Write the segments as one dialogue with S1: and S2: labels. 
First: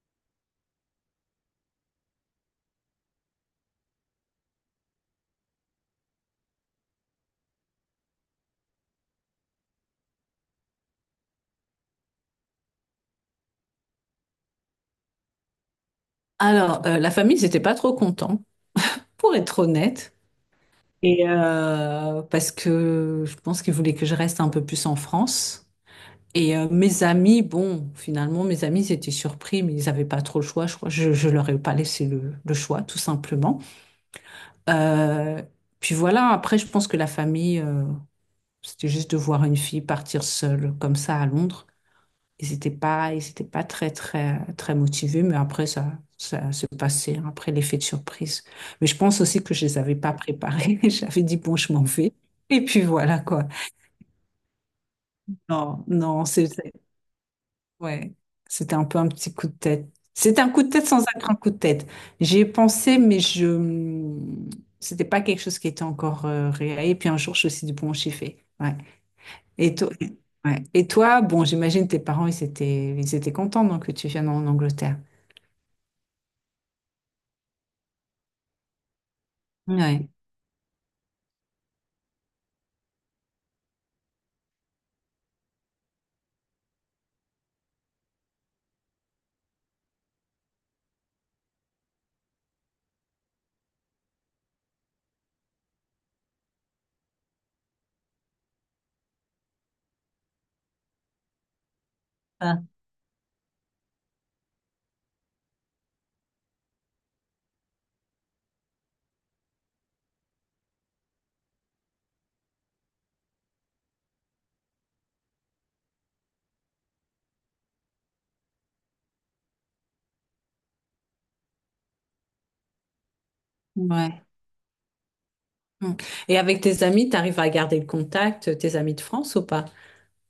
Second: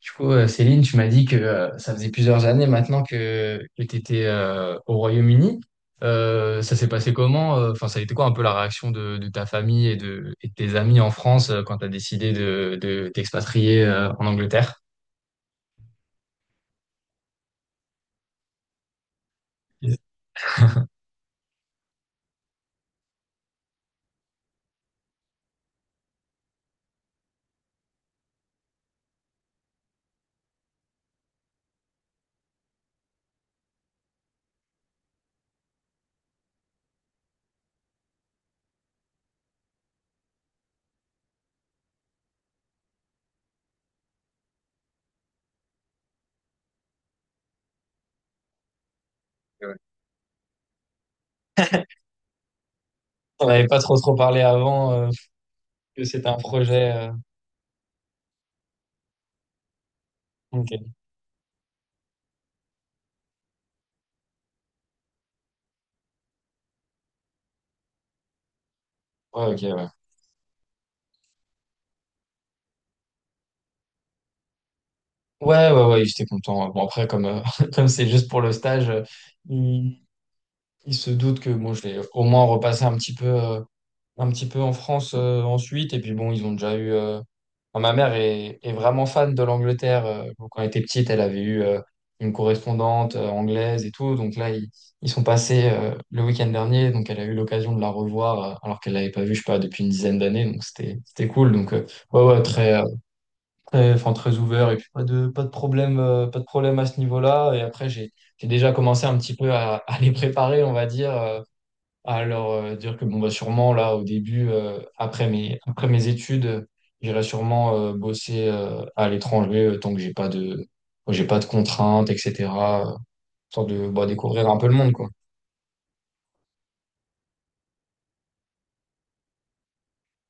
S1: Du coup, Céline, tu m'as dit que ça faisait plusieurs années maintenant que tu étais au Royaume-Uni. Ça s'est passé comment? Enfin, ça a été quoi un peu la réaction de ta famille et de tes amis en France quand tu as décidé de t'expatrier en Angleterre?
S2: Alors, la famille, ils n'étaient pas trop contents, pour être honnête. Parce que je pense qu'ils voulaient que je reste un peu plus en France. Et mes amis, bon, finalement, mes amis, ils étaient surpris, mais ils n'avaient pas trop le choix, je crois. Je leur ai pas laissé le choix, tout simplement. Euh, Puis voilà, après, je pense que la famille, c'était juste de voir une fille partir seule comme ça à Londres. Ils étaient pas très motivés, mais après, ça se passait, hein, après l'effet de surprise. Mais je pense aussi que je les avais pas préparés. J'avais dit, bon, je m'en vais. Et puis voilà, quoi.
S1: On n'avait pas trop trop parlé avant
S2: Non,
S1: que
S2: non,
S1: c'était un projet.
S2: ouais, c'était un peu un petit coup de tête. C'était un coup de
S1: Ok.
S2: tête sans être un grand coup de tête. J'y ai pensé, mais je, c'était pas quelque chose qui était encore réel. Et puis un jour, je me suis dit, bon, j'y vais. Ouais.
S1: Ouais, ok,
S2: Et
S1: ouais.
S2: toi, ouais. Et toi, bon, j'imagine tes parents, ils étaient contents, donc, que tu viennes en Angleterre.
S1: Ouais, ouais, ouais, j'étais content. Bon, après, comme comme c'est juste pour le stage, ils,
S2: Ouais.
S1: ils se doutent que bon, je vais au moins repasser un petit peu. Un petit peu en France ensuite. Et puis bon, ils ont déjà eu. Enfin, ma mère est vraiment fan de l'Angleterre. Donc, quand elle était petite, elle avait eu une correspondante anglaise et tout. Donc là, ils sont passés le week-end dernier. Donc elle a eu l'occasion de la revoir alors qu'elle l'avait pas vue, je sais pas, depuis une dizaine d'années. Donc c'était cool. Donc ouais, ouais,
S2: Ah.
S1: très, très, enfin, très ouvert. Et puis pas de problème, pas de problème à ce niveau-là. Et après, j'ai déjà commencé un petit peu à les préparer, on va dire. Alors, dire que bon, bah, sûrement, là, au début, après mes études, j'irai sûrement bosser à l'étranger tant que j'ai pas de contraintes, etc. euh, Tant de bah,
S2: Ouais.
S1: découvrir un peu le monde, quoi.
S2: Mm. Et avec tes amis, tu arrives à garder le contact, tes amis de France ou pas?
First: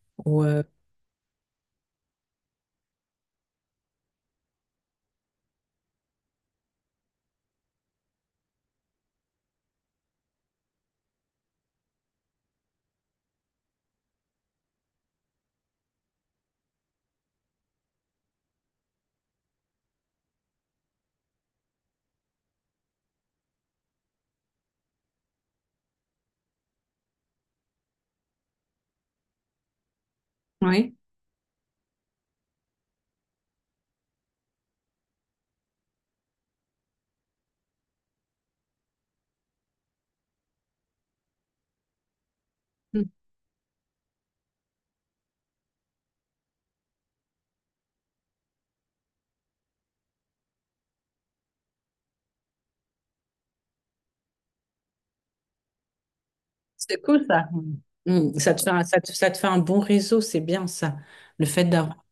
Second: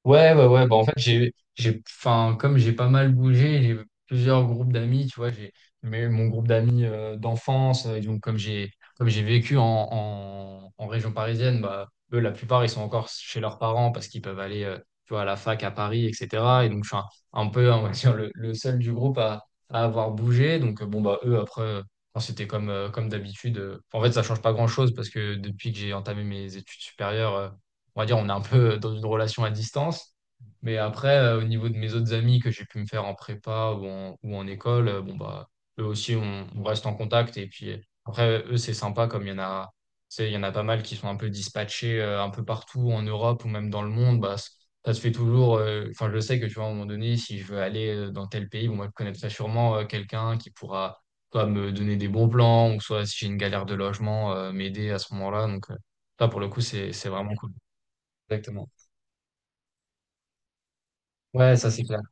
S1: Ouais,
S2: Ou,
S1: ouais,
S2: euh,
S1: ouais. Bah, en fait, enfin, comme j'ai pas mal bougé, j'ai plusieurs groupes d'amis, tu vois. J'ai Mais mon groupe d'amis d'enfance. Et donc, comme j'ai vécu en région parisienne, bah, eux, la plupart, ils sont encore chez leurs parents parce qu'ils peuvent aller, tu vois, à la fac à Paris, etc. Et donc, je suis un peu, on va dire, le seul du groupe à avoir bougé. Donc, bon, bah, eux, après, enfin, c'était comme d'habitude. En fait, ça change pas grand-chose parce que depuis que j'ai entamé mes études supérieures, on va dire, on est un peu dans une relation à distance. Mais
S2: Oui.
S1: après, au niveau de mes autres amis que j'ai pu me faire en prépa ou en école, bon, bah, eux aussi, on reste en contact. Et puis après, eux, c'est sympa comme il y en a, tu sais, il y en a pas mal qui sont un peu dispatchés un peu partout en
S2: Mm.
S1: Europe ou même dans le monde. Bah, ça se fait toujours. Enfin, je sais que tu vois, à un moment donné, si je veux aller dans tel pays, bon, moi, je connaîtrai sûrement quelqu'un qui pourra soit me donner des bons plans ou soit si j'ai une galère de logement, m'aider à ce moment-là. Donc, ça, pour le coup, c'est
S2: C'est
S1: c'est
S2: cool
S1: vraiment
S2: ça.
S1: cool.
S2: Mm. Mm.
S1: Exactement.
S2: Ça te fait un bon réseau, c'est bien ça. Le
S1: Ouais,
S2: fait
S1: ça c'est clair.
S2: d'avoir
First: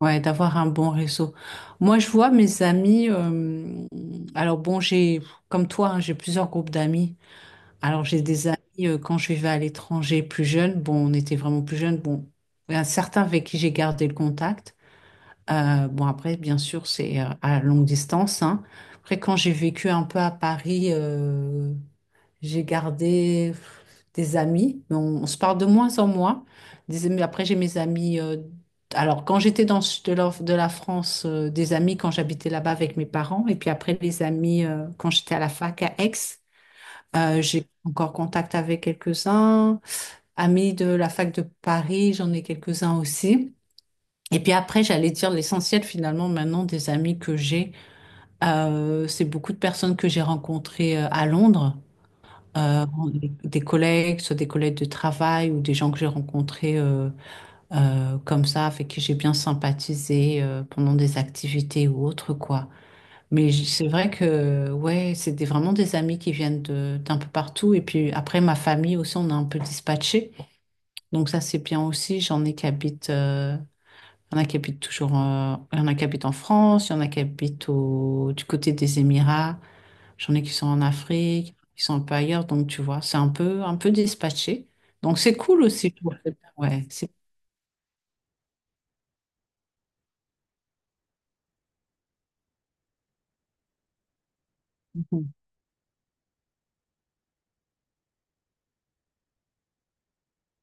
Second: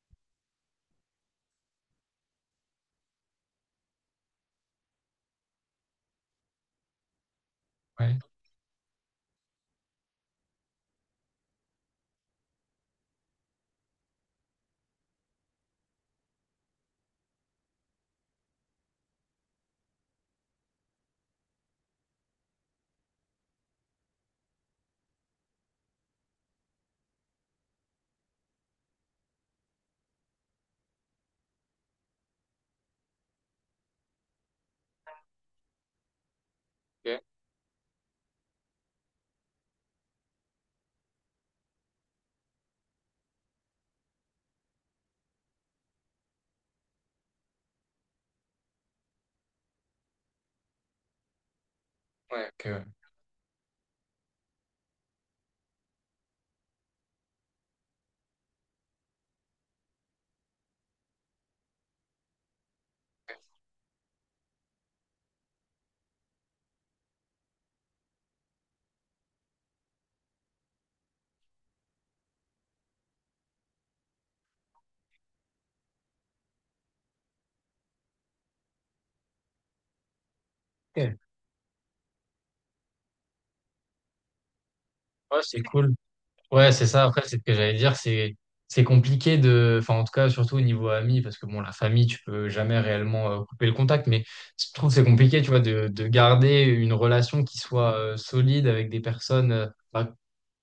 S2: ouais, d'avoir un bon réseau. Moi, je vois mes amis. Alors bon, j'ai comme toi, hein, j'ai plusieurs groupes d'amis. Alors
S1: Ouais.
S2: j'ai des amis quand je vivais à l'étranger plus jeune. Bon, on était vraiment plus jeunes. Bon, il y en a certains avec qui j'ai gardé le contact. Bon, après, bien sûr, c'est à longue distance, hein. Après, quand j'ai vécu un peu à Paris, j'ai gardé des amis, mais on se parle de moins en moins. J'ai mes amis. Quand j'étais dans le sud de de la France, des amis quand j'habitais là-bas avec mes parents, et puis après, les amis quand j'étais à la fac à Aix.
S1: Ok.
S2: J'ai encore contact avec quelques-uns. Amis de la fac de Paris, j'en ai quelques-uns aussi. Et puis après, j'allais dire l'essentiel finalement maintenant des amis que j'ai, c'est beaucoup de personnes que j'ai rencontrées à Londres,
S1: Ouais, que...
S2: euh, des collègues, soit des collègues de travail ou des gens que j'ai rencontrés comme ça, avec qui j'ai bien sympathisé pendant des activités ou autres quoi. Mais c'est vrai que ouais, vraiment des amis qui viennent d'un peu partout. Et puis après, ma famille aussi, on a un peu dispatché, donc ça c'est bien aussi. J'en ai qui habitent. Il y en a qui habitent toujours, il y en a qui habitent en France, il y en a qui habitent du côté des Émirats, j'en ai qui sont en
S1: Ok.
S2: Afrique, qui sont un peu ailleurs, donc tu vois, c'est un peu dispatché. Donc c'est
S1: Ouais, c'est
S2: cool aussi.
S1: cool.
S2: Je trouve.
S1: Ouais, c'est
S2: Ouais,
S1: ça.
S2: c'est
S1: Après, c'est ce que j'allais dire, c'est compliqué de, enfin en tout cas surtout au niveau ami, parce que bon, la famille, tu peux jamais réellement couper le contact, mais je trouve que c'est
S2: cool.
S1: compliqué, tu vois, de garder une relation qui soit solide avec des personnes bah,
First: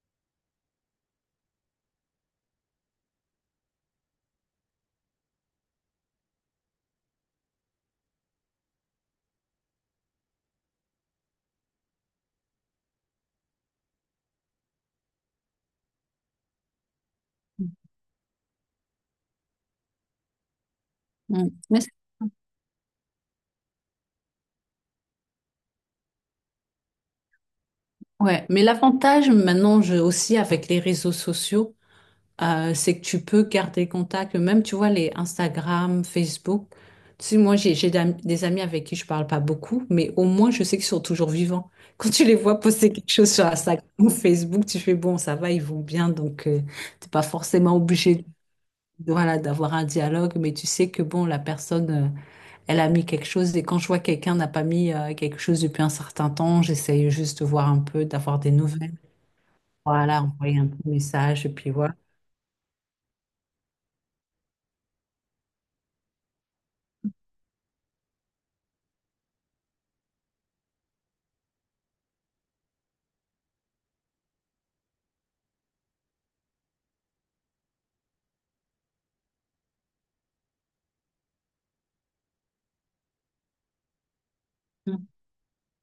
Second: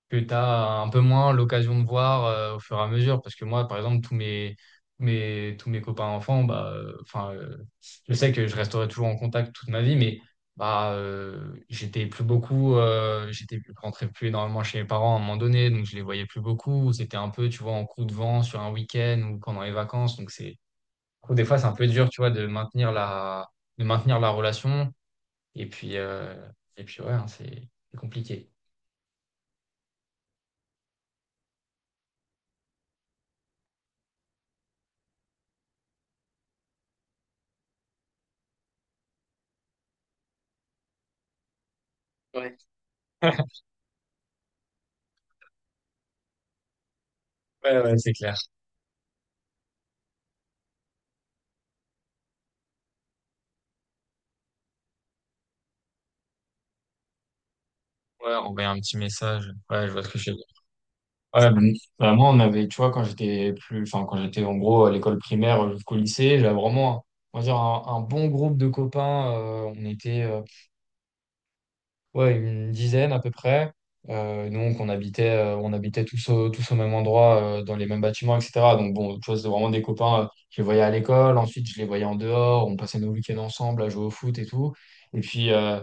S1: que tu as un peu moins l'occasion de voir au fur et à mesure. Parce que moi, par exemple, tous mes copains enfants, bah, enfin, je sais que je resterai toujours en contact toute ma vie, mais bah, j'étais plus beaucoup, j'étais je rentrais plus énormément chez mes parents à un moment donné, donc je les voyais plus beaucoup. C'était un peu, tu
S2: Mm.
S1: vois, en coup de vent sur un week-end ou pendant les vacances. Donc c'est, je trouve des
S2: Mm.
S1: fois, c'est un peu dur, tu vois, de maintenir la relation. Et puis, euh, et puis, ouais, hein, c'est
S2: Ouais.
S1: compliqué.
S2: Mais l'avantage maintenant aussi avec les réseaux sociaux, c'est que tu peux garder contact. Même, tu vois, les Instagram, Facebook. Tu sais, moi, j'ai des amis avec qui je parle pas beaucoup, mais au moins, je sais qu'ils sont toujours vivants. Quand tu les
S1: Ouais,
S2: vois poster quelque chose
S1: ouais,
S2: sur Instagram ou Facebook, tu fais, bon, ça va, ils vont bien, donc t'es pas forcément
S1: ouais, c'est clair.
S2: voilà, d'avoir un dialogue, mais tu sais que, bon, la personne, elle a mis quelque chose, et quand je vois que quelqu'un n'a pas mis quelque chose depuis un certain temps, j'essaye juste de voir un peu,
S1: Ouais,
S2: d'avoir des
S1: envoyer un petit
S2: nouvelles.
S1: message. Ouais, je vois ce que
S2: Voilà,
S1: je veux dire.
S2: envoyer un petit message,
S1: Ouais,
S2: et puis
S1: ben,
S2: voilà.
S1: bah, moi, on avait, tu vois, quand j'étais plus, enfin, quand j'étais en gros à l'école primaire jusqu'au lycée, j'avais vraiment, on va dire, un bon groupe de copains. On était, ouais, une dizaine à peu près. Donc, on habitait tous au même endroit, dans les mêmes bâtiments, etc. Donc, bon, tu vois, c'était vraiment des copains. Je les voyais à l'école, ensuite, je les voyais en dehors. On passait nos week-ends ensemble à jouer au foot et tout.
S2: Mm.
S1: Et puis,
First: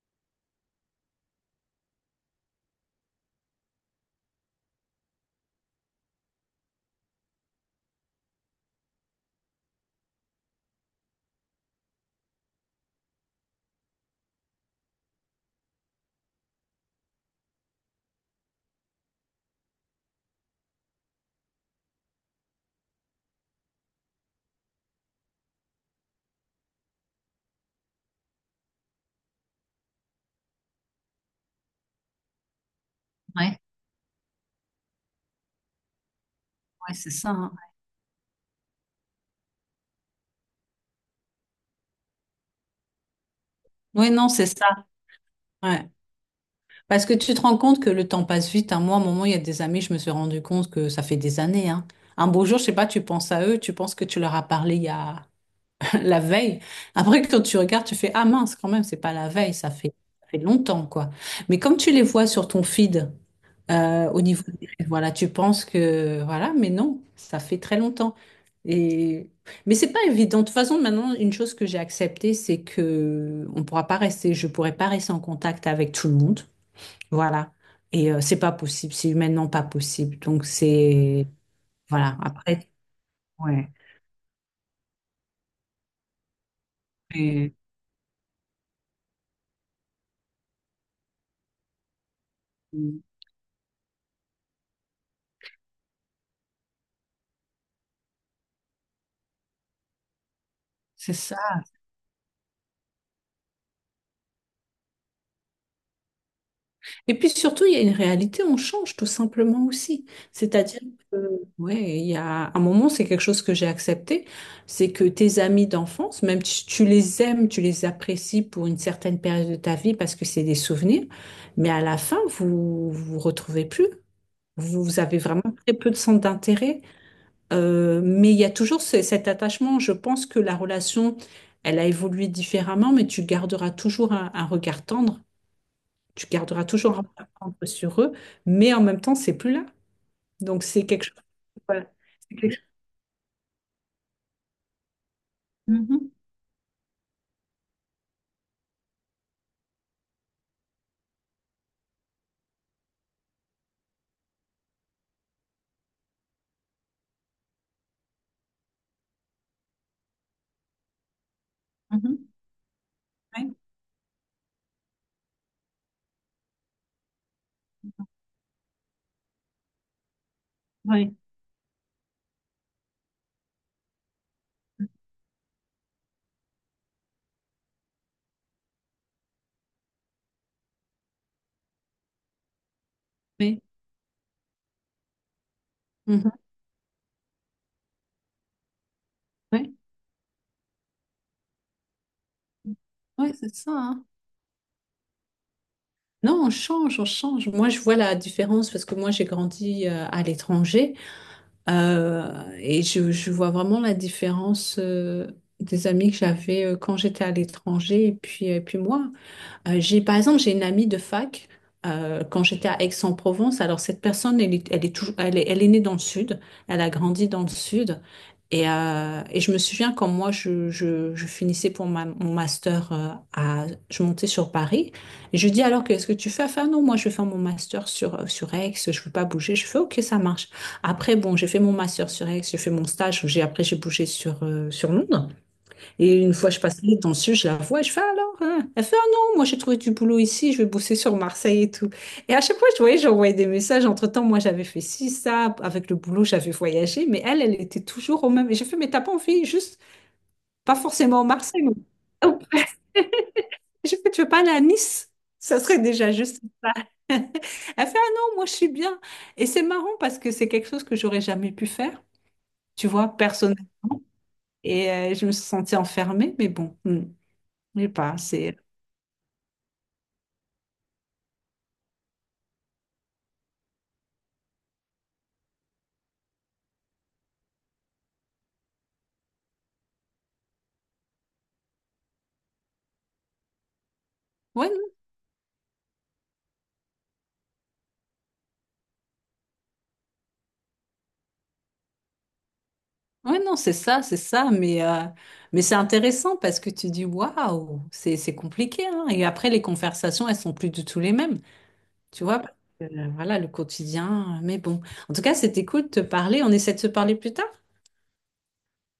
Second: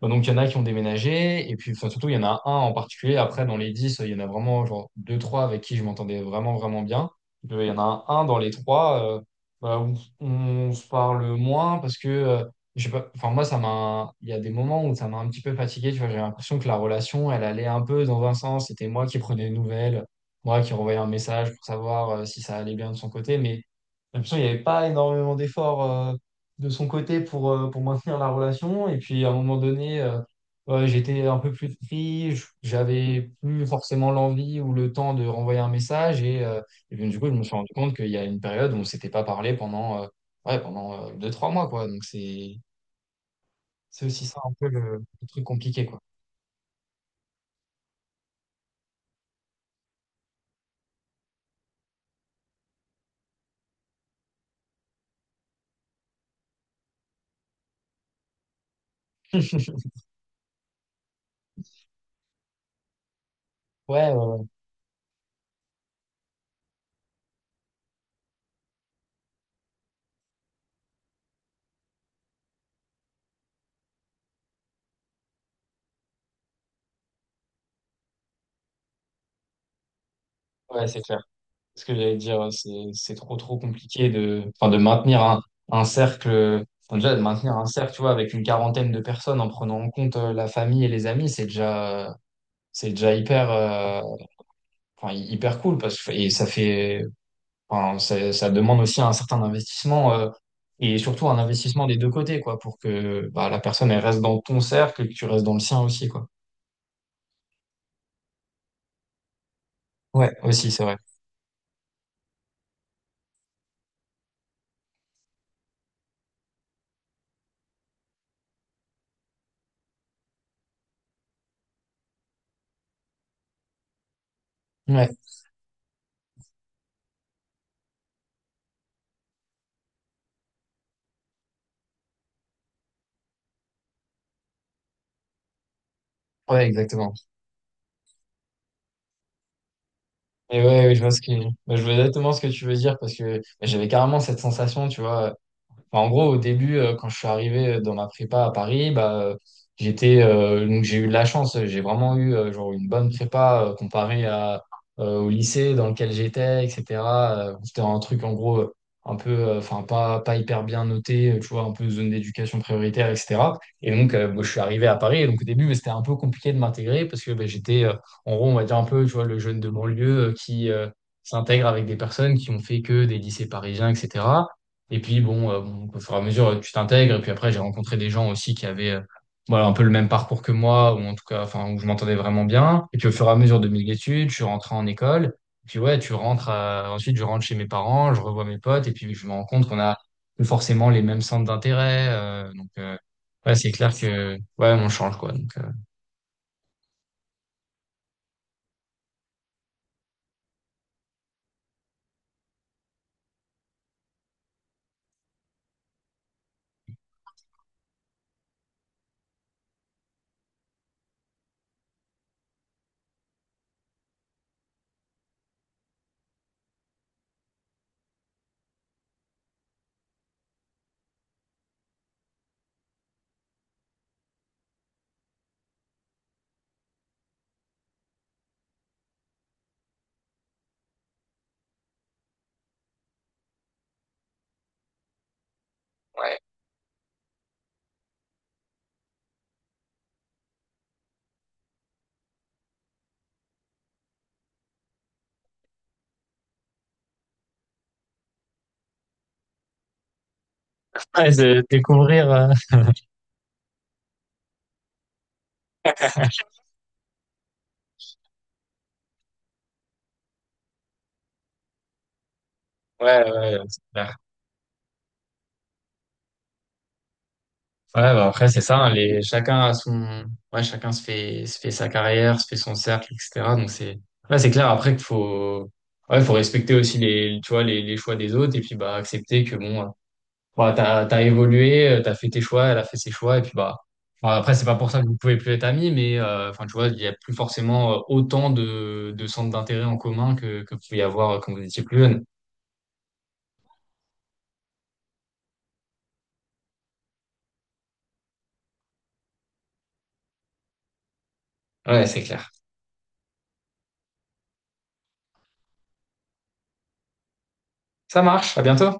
S1: bah, donc, il y en a qui ont déménagé, et puis enfin, surtout, il y en a un en particulier. Après, dans les 10 il y en a vraiment genre deux, trois avec qui je m'entendais vraiment, vraiment bien. Il y en a un dans les trois bah, où on se parle moins parce que, je sais pas, enfin, moi, il y a des moments où ça m'a un petit peu fatigué. Tu vois, j'ai l'impression que la relation, elle allait un peu dans un sens. C'était moi qui prenais des nouvelles, moi qui renvoyais un message pour savoir si ça allait bien de son côté, mais j'ai l'impression qu'il n'y avait pas énormément d'efforts de son côté pour maintenir la relation. Et puis à un moment donné, j'étais un peu plus pris, j'avais
S2: Ouais.
S1: plus forcément l'envie ou le temps de renvoyer un message. Et, euh,
S2: Ouais,
S1: et donc,
S2: c'est
S1: du coup,
S2: ça,
S1: je me
S2: hein.
S1: suis rendu compte qu'il y a une période où on ne s'était pas parlé pendant deux, trois mois, quoi. Donc c'est
S2: Oui,
S1: aussi
S2: non,
S1: ça
S2: c'est
S1: un peu
S2: ça.
S1: le truc compliqué,
S2: Ouais.
S1: quoi.
S2: Parce que tu te rends compte que le temps passe vite, hein. Moi, à un moment, il y a des amis, je me suis rendu compte que ça fait des années, hein. Un beau jour, je sais pas, tu penses à eux, tu penses que tu leur as parlé il y a la veille. Après, quand tu regardes, tu fais, ah mince, quand même, c'est pas la veille, ça fait longtemps, quoi. Mais comme tu les vois sur ton feed,
S1: Ouais, ouais,
S2: Rêves, voilà, tu penses que voilà, mais non, ça fait très longtemps. Et mais c'est pas évident. De toute façon, maintenant, une chose que j'ai acceptée, c'est que on pourra pas rester, je pourrais pas rester en contact avec tout le monde. Voilà. Et c'est pas possible, c'est humainement pas possible. Donc
S1: ouais, c'est clair.
S2: c'est
S1: Ce que j'allais
S2: voilà,
S1: dire,
S2: après
S1: c'est trop trop
S2: ouais.
S1: compliqué de, enfin, de maintenir un cercle, enfin, déjà de maintenir
S2: Et-
S1: un cercle, tu vois, avec une quarantaine de personnes en prenant en compte la famille et les amis, c'est déjà hyper, enfin, hyper cool parce que et ça fait, enfin, ça demande aussi un certain investissement et
S2: C'est
S1: surtout
S2: ça.
S1: un investissement des deux côtés, quoi, pour que bah, la personne elle reste dans ton cercle et que tu restes dans le sien aussi, quoi.
S2: Et puis surtout, il y a une réalité, on change tout simplement aussi.
S1: Ouais, aussi,
S2: C'est-à-dire
S1: c'est vrai.
S2: que, ouais, il y a un moment, c'est quelque chose que j'ai accepté, c'est que tes amis d'enfance, même si tu les aimes, tu les apprécies pour une certaine période de ta vie parce que c'est des souvenirs, mais à la fin, vous vous retrouvez plus. Vous
S1: Ouais,
S2: avez vraiment très peu de centre d'intérêt. Mais il y a toujours cet attachement. Je pense que la relation, elle a évolué différemment, mais tu garderas toujours un regard tendre, tu garderas
S1: ouais,
S2: toujours un peu
S1: exactement.
S2: à prendre sur eux, mais en même temps, c'est plus là.
S1: Et
S2: Donc, c'est
S1: ouais, ouais, je
S2: quelque
S1: vois
S2: chose.
S1: ce que, bah, je
S2: Voilà.
S1: vois exactement
S2: C'est
S1: ce que
S2: quelque chose.
S1: tu veux dire parce que bah, j'avais carrément cette sensation, tu vois. Enfin, en
S2: Mhm,
S1: gros, au début, quand je suis arrivé dans ma prépa à Paris, bah, donc j'ai eu de la chance. J'ai vraiment eu genre une bonne prépa comparée au lycée dans lequel j'étais, etc. C'était un truc en gros un peu, enfin pas hyper bien noté, tu vois, un peu zone
S2: mhm,
S1: d'éducation prioritaire,
S2: ouais,
S1: etc. Et donc, moi, je suis arrivé à Paris. Et donc au début, bah, c'était un peu compliqué de m'intégrer parce que bah, en gros, on va dire un peu, tu vois, le jeune de banlieue qui
S2: ouais,
S1: s'intègre avec des personnes qui ont fait que des lycées parisiens, etc. Et puis bon, au fur et à mesure, tu t'intègres. Et puis après, j'ai rencontré des gens aussi qui avaient voilà, un peu le même parcours que moi, ou en tout cas, enfin, où je m'entendais vraiment bien. Et puis au fur et à mesure
S2: ouais,
S1: de mes études, je suis rentré en école. Et puis ouais,
S2: mhm,
S1: ensuite je rentre chez mes parents, je revois mes potes, et puis je me rends compte
S2: ouais.
S1: qu'on a plus forcément les mêmes centres d'intérêt. Donc
S2: Oui,
S1: ouais,
S2: c'est
S1: c'est
S2: ça,
S1: clair
S2: hein.
S1: que ouais, on change quoi. Donc
S2: Non, on change, on change. Moi, je vois la différence parce que moi, j'ai grandi à l'étranger je vois vraiment la différence des amis que j'avais quand j'étais à l'étranger et puis moi. J'ai une amie de fac quand j'étais à Aix-en-Provence. Alors, cette personne, elle est née dans le sud, elle a grandi dans le sud. Et, je me souviens quand moi, je finissais pour mon master, à, je montais sur Paris. Et je lui dis, alors, qu'est-ce que tu fais? Elle fait, ah non, moi, je vais faire mon master sur Aix, je veux pas bouger. Je fais, ok, ça marche. Après, bon, j'ai fait mon master sur Aix, j'ai fait mon stage, j'ai bougé sur Londres. Et une
S1: ouais,
S2: fois, je passe les temps dessus, je la vois, et je fais alors, hein? Elle fait, ah non, moi j'ai trouvé du boulot ici, je vais bosser sur Marseille et tout. Et à chaque fois, j'envoyais des messages. Entre-temps, moi j'avais fait ci, ça, avec le boulot, j'avais voyagé, mais elle, elle était toujours au même. Et j'ai fait, mais t'as pas envie, juste, pas forcément à
S1: ouais,
S2: Marseille.
S1: de
S2: mais-
S1: découvrir.
S2: Oh. J'ai fait, tu veux pas aller à Nice? Ça serait déjà juste. Elle fait, ah non, moi je suis bien. Et c'est marrant parce que c'est quelque chose que j'aurais jamais pu faire, tu vois,
S1: Ouais, ouais,
S2: personnellement.
S1: c'est clair.
S2: Et je me suis sentie enfermée, mais bon, hmm, je sais
S1: Ouais,
S2: pas,
S1: bah après,
S2: c'est.
S1: c'est ça, hein, chacun chacun se fait sa carrière, se fait son cercle, etc. Donc c'est, là, c'est clair après qu'il faut respecter aussi tu vois, les choix des autres et puis, bah, accepter que bon, bah, t'as évolué, t'as fait tes choix, elle a fait ses choix et puis, bah, après, c'est
S2: Ouais,
S1: pas
S2: non,
S1: pour ça que vous pouvez plus être amis, mais, enfin, tu vois, il y a plus forcément autant de centres d'intérêt en commun que vous pouvez y avoir quand vous étiez plus jeune.
S2: ouais, non, c'est ça, mais c'est intéressant parce que tu dis waouh, c'est compliqué, hein. Et après, les conversations, elles sont plus du tout les mêmes,
S1: Ouais, c'est
S2: tu vois,
S1: clair.
S2: voilà, le quotidien, mais bon. En tout cas, c'était cool de te parler, on essaie de se parler plus tard?
S1: Ça marche, à bientôt.